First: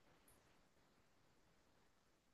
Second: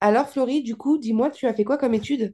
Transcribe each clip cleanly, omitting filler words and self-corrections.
Alors, Florie, du coup, dis-moi, tu as fait quoi comme étude?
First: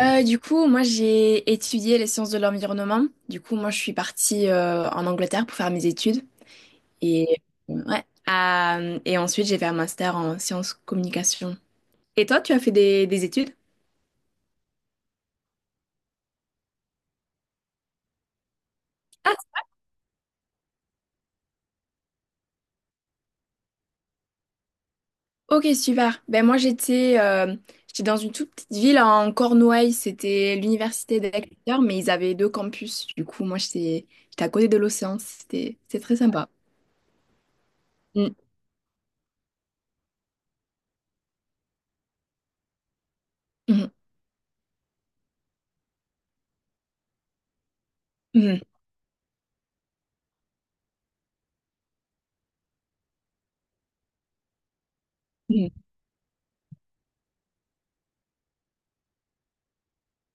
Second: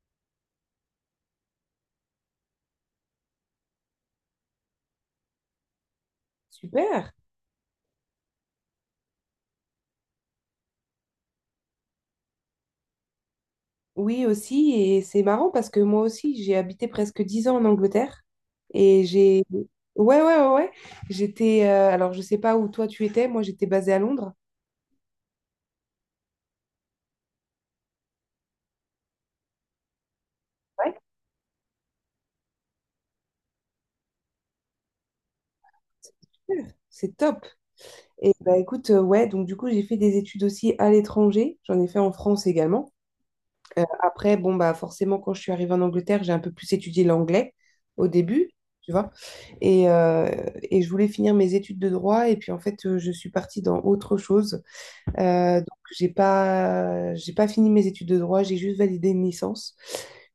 Moi j'ai étudié les sciences de l'environnement. Du coup, moi je suis partie en Angleterre pour faire mes études. Super. Et, ouais. Et ensuite, j'ai fait un master en sciences communication. Et toi, tu as fait des études? Oui, aussi, et c'est marrant parce que moi aussi, j'ai habité presque 10 ans en Angleterre et Ah, j'ai. Ouais, ouais, ouais, ouais. Alors, je sais pas où toi tu étais, moi j'étais basée à Londres. ok, super. Ben moi j'étais j'étais dans une toute petite ville en Cornouailles. C'était Ouais, l'université d'Exeter, mais ils avaient deux campus. Du coup, moi j'étais à côté de l'océan. C'était très sympa. super. C'est top. Et Mm, bah écoute, ouais, donc du coup, j'ai fait des études aussi à l'étranger. J'en ai fait en France également. Mhm, Après, bon, bah, forcément, quand je suis arrivée en Angleterre, j'ai un peu plus étudié l'anglais au début, mhm, tu vois. Et, euh, et je voulais finir mes études de droit, et puis en fait, je suis partie dans autre chose. Donc, mhm. j'ai pas fini mes études de droit, j'ai juste validé une licence.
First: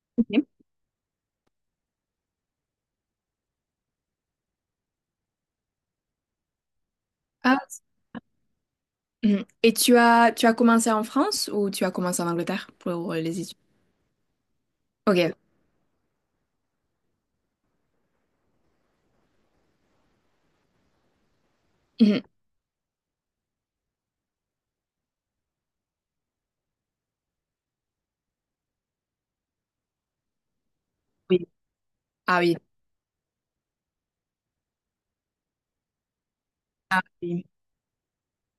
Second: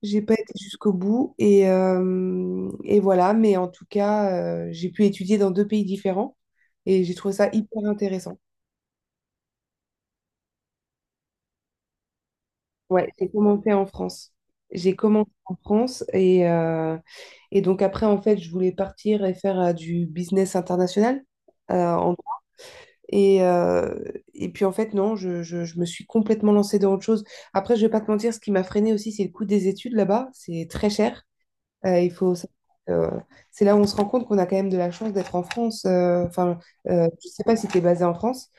J'ai pas Ok. été jusqu'au bout, et voilà. Mais en tout cas, j'ai pu étudier dans deux pays différents, et j'ai trouvé ça hyper intéressant. Mhm. Et tu as commencé en France ou tu as commencé en Angleterre Ouais, pour j'ai les études? commencé en France. J'ai commencé Ok. en France et donc après, en fait, je voulais partir et faire du business international. euh, en- Mhm. et, euh, et puis en fait, non, je me suis complètement lancée dans autre chose. Après, je vais pas te mentir, ce qui m'a freinée aussi, c'est le coût des études là-bas. C'est très cher. Oui. Il faut Ah savoir, oui. euh, c'est là où on se rend compte qu'on a quand même de la chance d'être en France. Enfin, je sais Oui, pas si tu es basée en France.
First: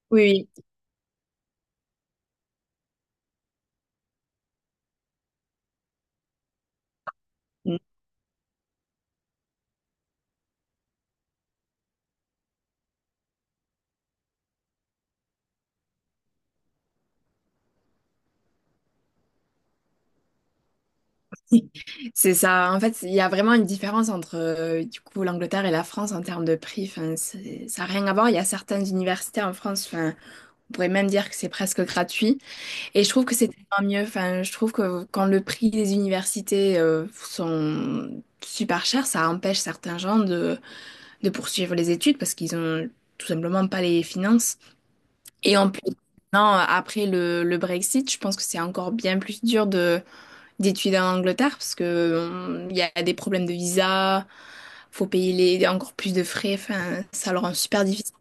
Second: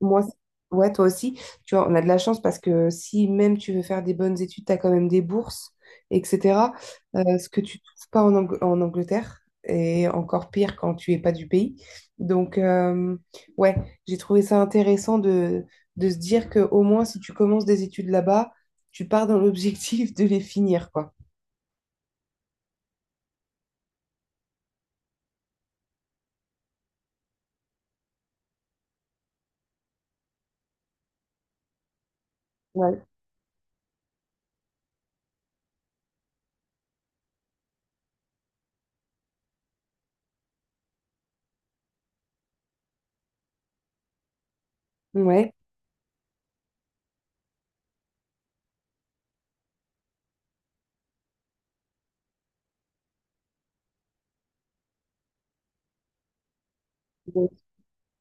Moi, aussi. oui, oui. Ouais, toi aussi. Tu vois, on a de la chance parce que si même tu veux faire des bonnes études, tu as quand même des bourses, etc. Ce que tu ne trouves pas en, Angleterre, et encore pire quand tu es pas du pays. Donc, ouais, j'ai trouvé ça intéressant de se dire que au moins, si tu commences des études là-bas, tu pars dans l'objectif de les finir, quoi. Mhm. C'est ça. En fait, il y a vraiment une différence entre du coup l'Angleterre et la France en termes de prix. Enfin, ça n'a rien à voir. Il y a certaines universités en France. Enfin, on pourrait même dire que c'est presque gratuit. Ouais. Et je trouve que c'est tellement mieux. Enfin, je trouve que quand le prix des universités sont super chers, ça empêche certains gens de poursuivre les études parce qu'ils ont tout simplement pas les finances. Ouais. Et en plus, non, après le Brexit, je pense que c'est encore bien plus dur de d'étudier en Angleterre parce que il y a des problèmes de visa, faut payer les, encore plus de frais, enfin, ça leur rend super difficile.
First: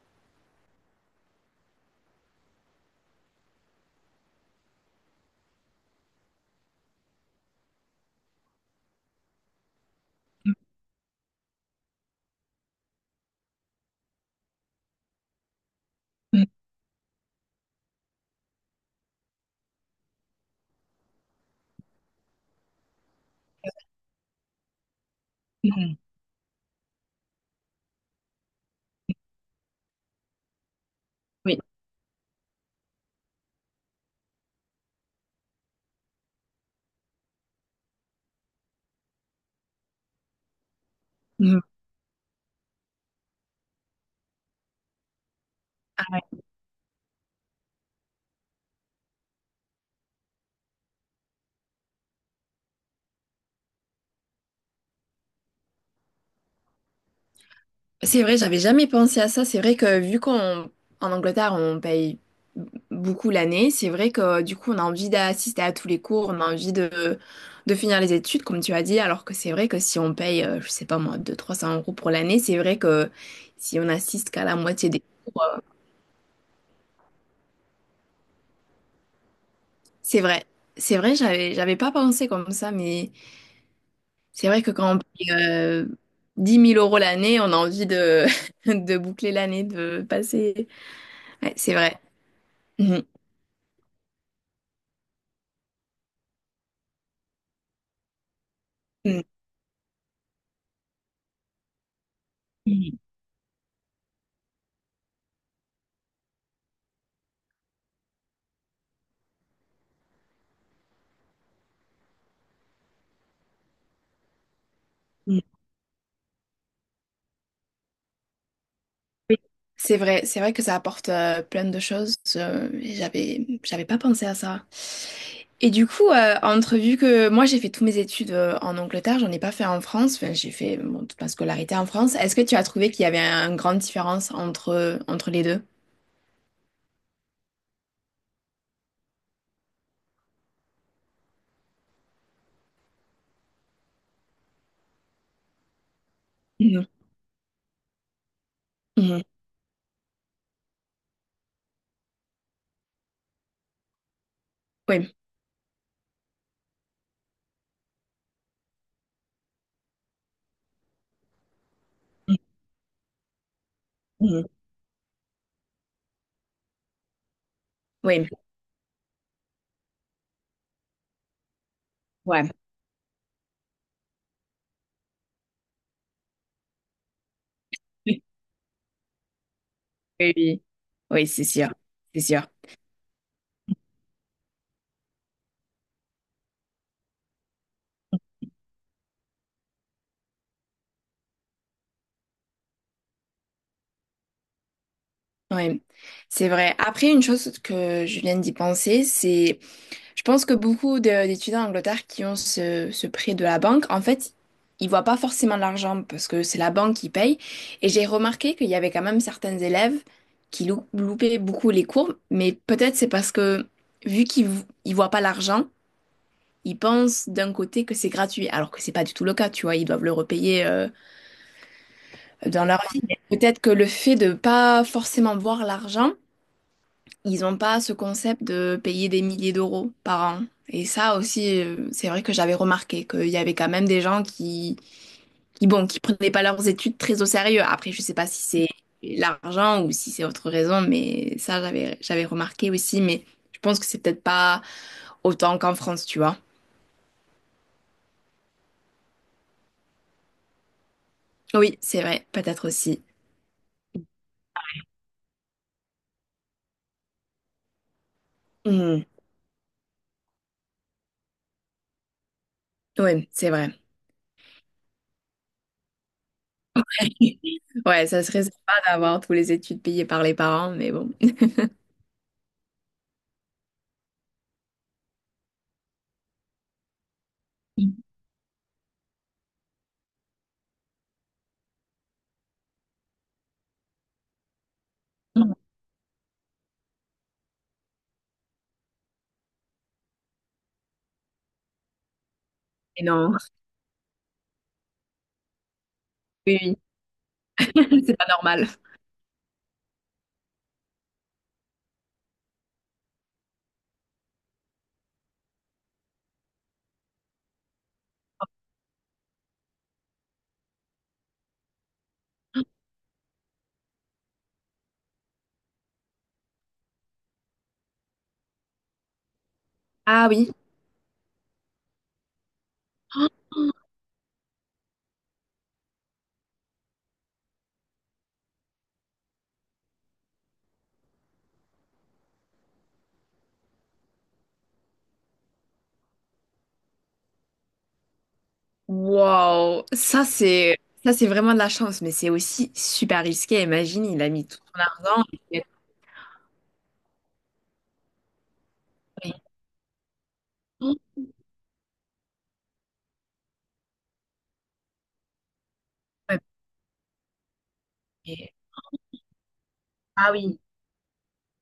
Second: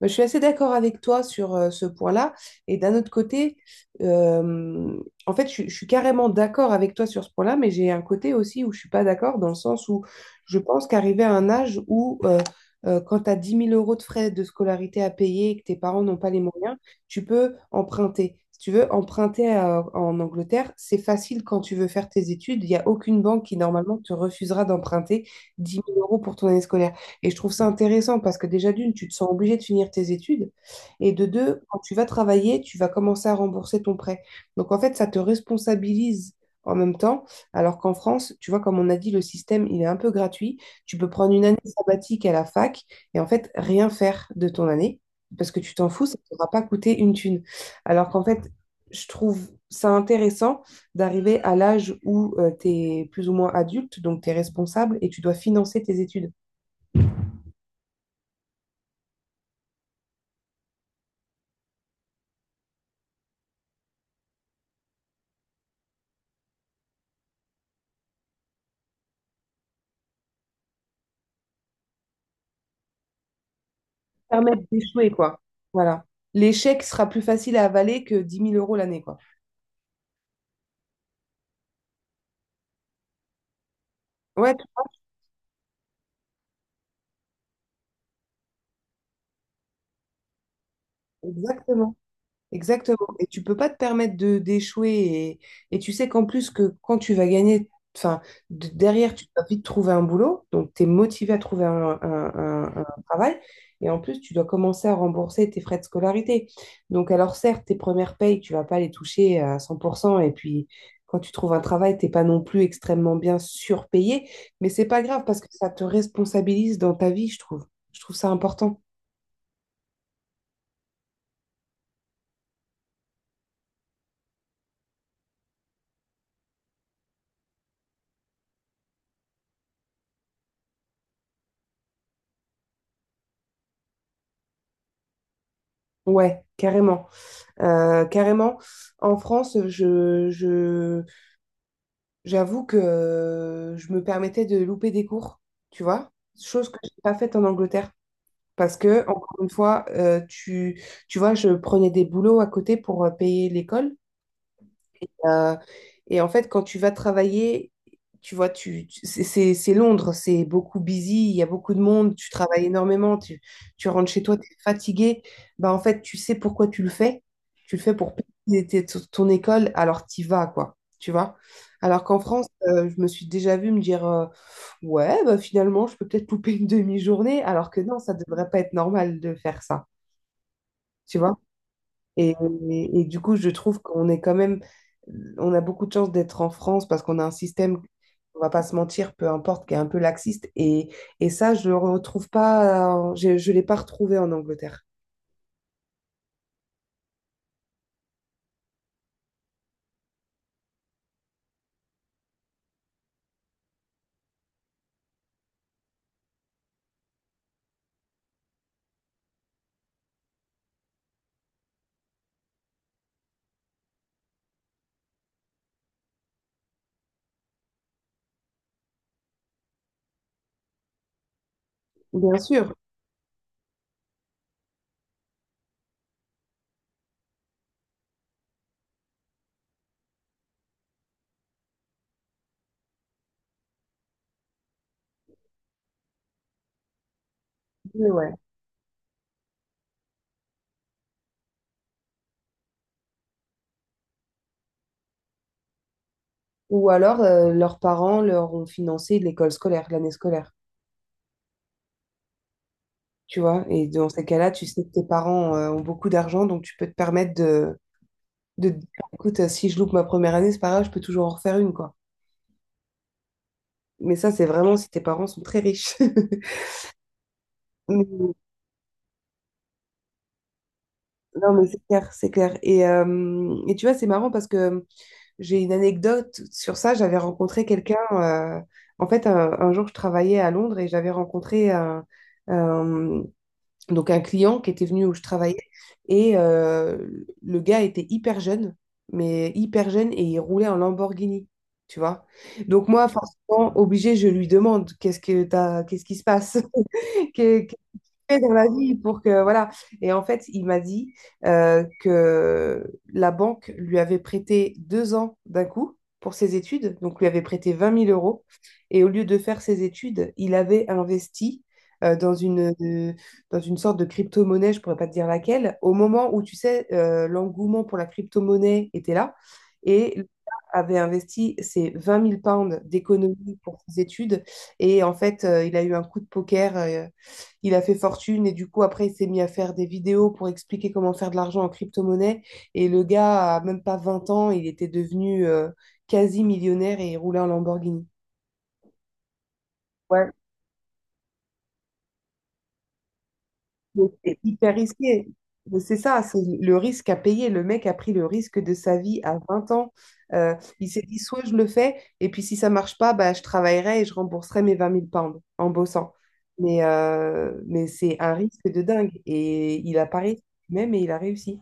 Bah, je suis assez d'accord avec toi sur ce point-là. Et d'un autre côté, euh, en fait, je suis carrément d'accord avec toi sur ce point-là, mais j'ai un côté aussi où je suis pas d'accord, dans le sens où je pense qu'arriver à un âge où, quand tu as 10 000 euros de frais de scolarité à payer et que tes parents n'ont pas les moyens, tu peux emprunter. Si tu veux emprunter en Angleterre, c'est facile quand tu veux faire tes études. Il n'y a aucune banque qui, normalement, te refusera d'emprunter dix mille Mhm. euros pour ton année scolaire. Et je trouve ça intéressant parce que déjà, d'une, tu te sens obligé de finir tes études. Et de Oui. deux, quand tu vas travailler, tu vas commencer à rembourser ton prêt. Donc, en fait, ça te responsabilise en même temps. Alors qu'en France, tu vois, comme on a dit, le système, il est un peu gratuit. Tu peux prendre une année Mhm. sabbatique à la fac et en fait, rien faire de ton année parce que tu t'en fous, ça Ah, ne t'aura pas coûté une thune. Alors qu'en fait, je trouve ça intéressant d'arriver à l'âge où tu es plus ou moins adulte, donc tu es responsable et tu dois financer tes études. c'est vrai, j'avais jamais pensé à ça. C'est vrai que vu qu'on en Angleterre, on paye beaucoup l'année, c'est vrai que du coup, on a envie d'assister à tous les cours, on a envie de finir les études, comme tu as dit, alors que c'est vrai que si on paye, je sais pas moi, 300 euros pour l'année, c'est vrai que si on assiste qu'à la Permettre moitié des... d'échouer, quoi. Voilà. L'échec sera plus facile à avaler que 10 000 euros l'année, quoi. C'est vrai, c'est vrai, j'avais pas pensé comme ça, mais c'est Ouais, vrai que quand on paye 10 000 euros l'année, on a envie de, de boucler l'année, de passer... Ouais, c'est exactement. vrai. Exactement. Mhm. Et tu peux pas te permettre de d'échouer. Et tu sais qu'en plus que quand tu vas gagner, enfin, derrière, tu vas vite trouver un boulot. Donc, tu es motivé à trouver un, un- un- Mhm. un travail. Et en plus, tu dois commencer à rembourser tes frais de scolarité. Donc, alors certes, tes premières payes, tu vas pas les toucher à 100%. Et puis, quand tu trouves un travail, t'es pas non plus extrêmement bien surpayé. Mais c'est pas grave parce que ça te responsabilise dans ta vie, je trouve. Je trouve ça important. Oui, c'est vrai, c'est vrai que ça apporte plein de choses. Et j'avais pas pensé à ça. Et du coup, entre vu que moi j'ai fait toutes mes études en Angleterre, j'en ai pas fait en France. Enfin, j'ai fait bon, toute ma scolarité en France. Est-ce que tu as trouvé qu'il y avait une grande différence entre les deux? Ouais, carrément. Carrément, en France, j'avoue que je me permettais de louper des cours, tu vois, chose que je Mhm. n'ai pas faite en Angleterre. Parce que, Mhm. encore une fois, tu vois, je prenais des boulots à côté pour payer l'école. Oui, Euh, et en fait, quand tu vas travailler, tu vois, c'est Londres, c'est beaucoup busy, il y a beaucoup de monde, tu travailles énormément, tu rentres chez toi, mhm, tu es fatigué. Bah, en fait, tu sais pourquoi tu le fais. Tu le fais pour oui, payer ton école, alors t'y vas, quoi. Tu vois? Alors qu'en France, ouais. Je me suis déjà vue me dire ouais, bah, finalement, je peux peut-être louper une demi-journée, alors que non, ça devrait pas être normal de faire ça. Oui, oui, Tu oui, vois? c'est sûr, c'est Et, sûr. et du coup, je trouve qu'on est quand même, on a beaucoup de chance d'être en France parce qu'on a un système, on va pas se mentir, peu importe, qui est un peu laxiste. Et ça, je le retrouve pas, je l'ai pas retrouvé en Angleterre. Oui, c'est vrai. Après, une chose que je viens d'y penser, c'est je pense que beaucoup d'étudiants en Angleterre qui ont ce prêt de la banque, en fait, ils voient pas forcément l'argent parce que c'est la banque qui paye. Et j'ai remarqué qu'il y avait quand même certains élèves qui loupaient beaucoup les cours, mais peut-être c'est parce que vu qu'ils ils voient pas l'argent, ils pensent d'un côté que c'est gratuit, alors que c'est pas du tout le cas, tu vois, ils doivent le repayer Bien dans sûr, leur vie. Mais peut-être que le fait de pas forcément voir l'argent, ils n'ont pas ce concept de payer des milliers d'euros par an. Et ça aussi, c'est vrai que j'avais remarqué qu'il y avait quand même des gens qui, bon, qui prenaient pas leurs études très au sérieux. Après, je oui, sais pas ouais. si c'est l'argent ou si c'est autre raison, mais ça, j'avais remarqué aussi. Mais je pense que c'est peut-être pas autant qu'en France, tu vois. Ou alors, leurs parents leur ont financé l'école scolaire, l'année scolaire, Oui, c'est vrai, peut-être aussi. tu vois. Et dans ces cas-là, tu sais que tes parents, ont beaucoup d'argent, donc tu peux te permettre de te dire, Mhm. écoute, si je loupe ma première année, c'est pas grave, je peux toujours en refaire une, quoi. Oui, c'est vrai. Mais ça, c'est vraiment si tes parents sont très riches. Ouais, ça Mais serait sympa d'avoir tous les études payées par les parents, mais bon. non, mais c'est clair, c'est clair. Et tu vois, c'est marrant parce que j'ai une anecdote sur ça. J'avais rencontré quelqu'un. En fait, un jour, je travaillais à Londres et j'avais rencontré un- donc un client qui était venu où je travaillais. Et le gars était hyper jeune, mais hyper jeune et il roulait en Lamborghini. Tu vois? Donc, Et moi, non, forcément, obligé, je lui demande qu'est-ce que t'as, qu'est-ce qui se oui, passe? oui, fait c'est pas dans normal. la vie pour que voilà. Et en fait, il m'a dit que la banque lui avait prêté 2 ans d'un coup pour ses études, donc lui avait prêté 20 000 euros. Et au lieu de faire ses études, il avait investi euh, dans une, euh, dans une sorte de crypto-monnaie, je pourrais pas te dire laquelle, au moment où tu sais, l'engouement pour la crypto-monnaie était là. Et le Ah gars oui. avait investi ses 20 000 pounds d'économie pour ses études. Et en fait, il a eu un coup de poker. Il a fait fortune et du coup après il s'est mis à faire des vidéos pour expliquer comment faire de l'argent en crypto-monnaie et le gars a même pas 20 ans, il était devenu quasi millionnaire et il roulait en Lamborghini. Wow, ça Ouais, c'est, ça c'est vraiment de la chance, mais c'est aussi super risqué. Imagine, donc il a c'est mis tout hyper son argent. risqué. Il a Mais c'est ça, c'est le risque à payer. Le mec a pris le risque de sa vie à 20 ans. Il tout s'est dit, soit je le fais, et puis si ça marche pas, bah, je travaillerai et je rembourserai mes 20 000 pounds en bossant. fait. Mais c'est un Et- risque de dingue. Et il a Ah parié oui, même et il a réussi.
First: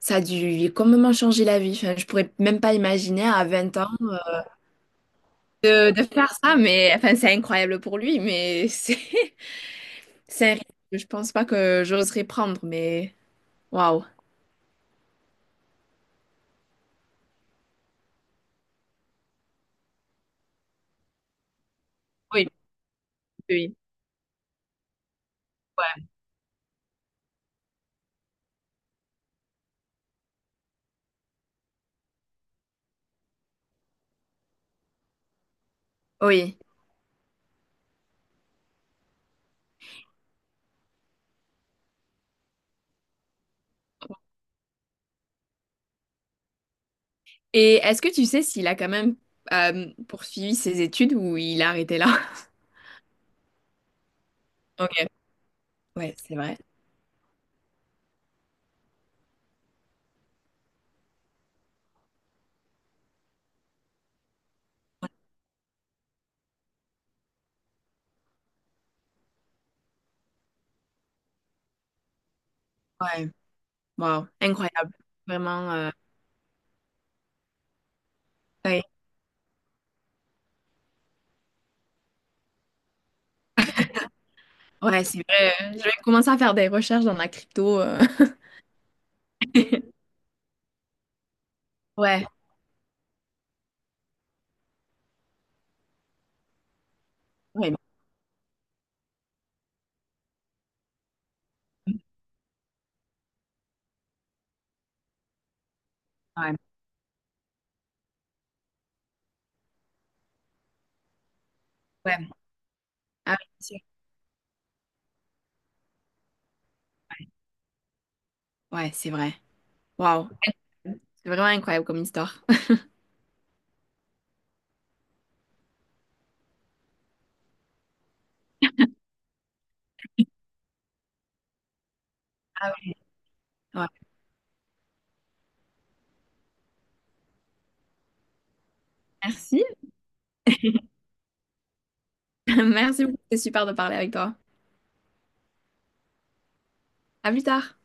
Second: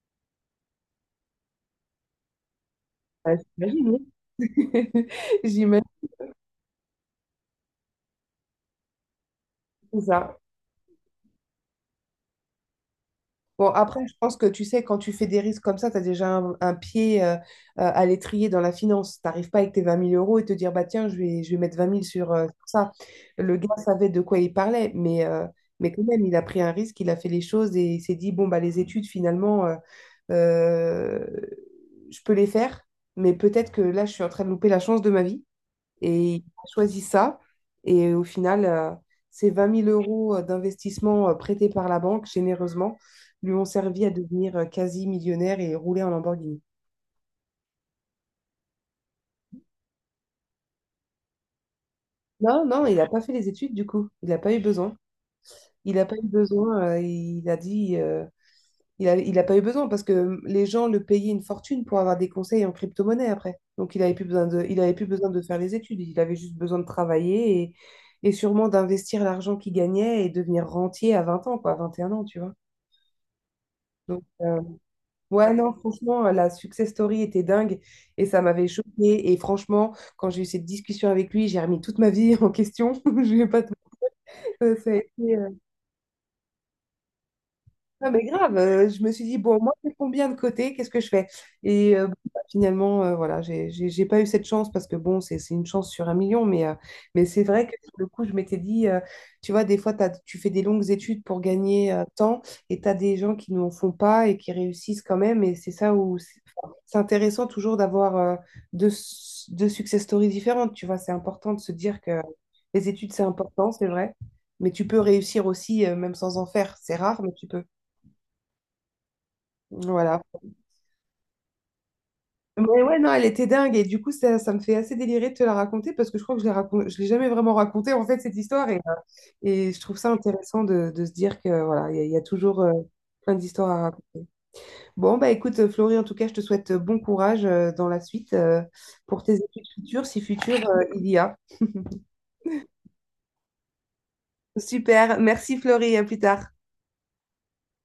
ça a dû complètement changer la vie. Enfin, je pourrais même pas imaginer Ouais, à 20 ans j'imagine, j'imagine de faire ça, mais enfin, c'est incroyable pour lui, mais c'est ça. c'est un risque que je pense pas que j'oserais prendre, mais Bon, après, waouh. je pense que tu sais, quand tu fais des risques comme ça, tu as déjà un pied à l'étrier dans la finance. Tu n'arrives pas avec tes 20 000 euros et te dire, bah tiens, je vais mettre vingt mille sur, euh, Oui, sur ça. Le oui. gars savait de quoi il parlait, mais quand Ouais. même, il a pris un risque, il a fait les choses et il s'est dit, bon, bah les études, finalement, euh, je peux les faire, mais peut-être que là, je suis en train de louper la chance de ma vie. Et il Oui. a choisi ça. Et au final, ces 20 000 euros d'investissement prêtés par la banque généreusement lui ont servi à devenir quasi millionnaire et rouler en Lamborghini. Et est-ce que tu sais s'il a quand même poursuivi ses études ou il a arrêté là? Non, non, il n'a pas fait les études du coup. Il n'a pas eu besoin. Ok. Il n'a Ouais, pas eu c'est vrai. besoin. Il a dit. Il a pas eu besoin parce que les gens le payaient une fortune pour avoir des conseils en crypto-monnaie après. Donc il n'avait plus besoin de, il avait plus besoin de faire les études. Il avait juste besoin de travailler et sûrement d'investir l'argent qu'il gagnait et devenir rentier à 20 ans, quoi, à 21 ans, tu vois. Ouais, Donc, wow, incroyable. ouais, Vraiment, non, franchement, la success story était dingue et ça m'avait ouais, choquée. Et franchement, quand j'ai eu cette discussion avec lui, j'ai remis toute ma vie en question. Je vais pas te. Euh, ça a ouais, été, c'est euh, vrai. Je vais commencer à faire des recherches dans la crypto. Non, mais grave, je me suis dit, bon, moi, j'ai combien de côté, qu'est-ce que je fais? Et bon, Ouais, bah, finalement, voilà, j'ai pas eu cette chance parce que, bon, c'est une chance sur un million, mais c'est vrai ouais, que sur le coup, je m'étais dit, tu vois, des fois, tu fais des longues études pour gagner tant et tu as des gens qui n'en font pas et qui réussissent quand même. Et c'est ça où c'est ouais, enfin, c'est intéressant toujours d'avoir deux success stories différentes, tu vois, c'est important de se dire que ouais, les études, c'est ah oui, important, c'est sûr, c'est vrai, mais tu peux réussir aussi, même sans en faire, c'est rare, mais tu peux. ouais, c'est vrai. Voilà. Wow, c'est vraiment incroyable comme histoire. Mais ouais, non, elle était dingue. Et du coup, ça me fait assez délirer de te la raconter parce que je crois que je l'ai je l'ai jamais vraiment racontée, en fait, cette histoire. Et je trouve ça intéressant de, se dire que voilà, il y a toujours Ah oui, plein d'histoires à ouais. raconter. Bon, bah écoute, Florie, en tout cas, je te souhaite bon courage dans la suite pour tes études Merci. futures, si futures il y a. Merci beaucoup, c'était super de parler avec toi. Super. Merci, Florie. À plus tard. À plus tard.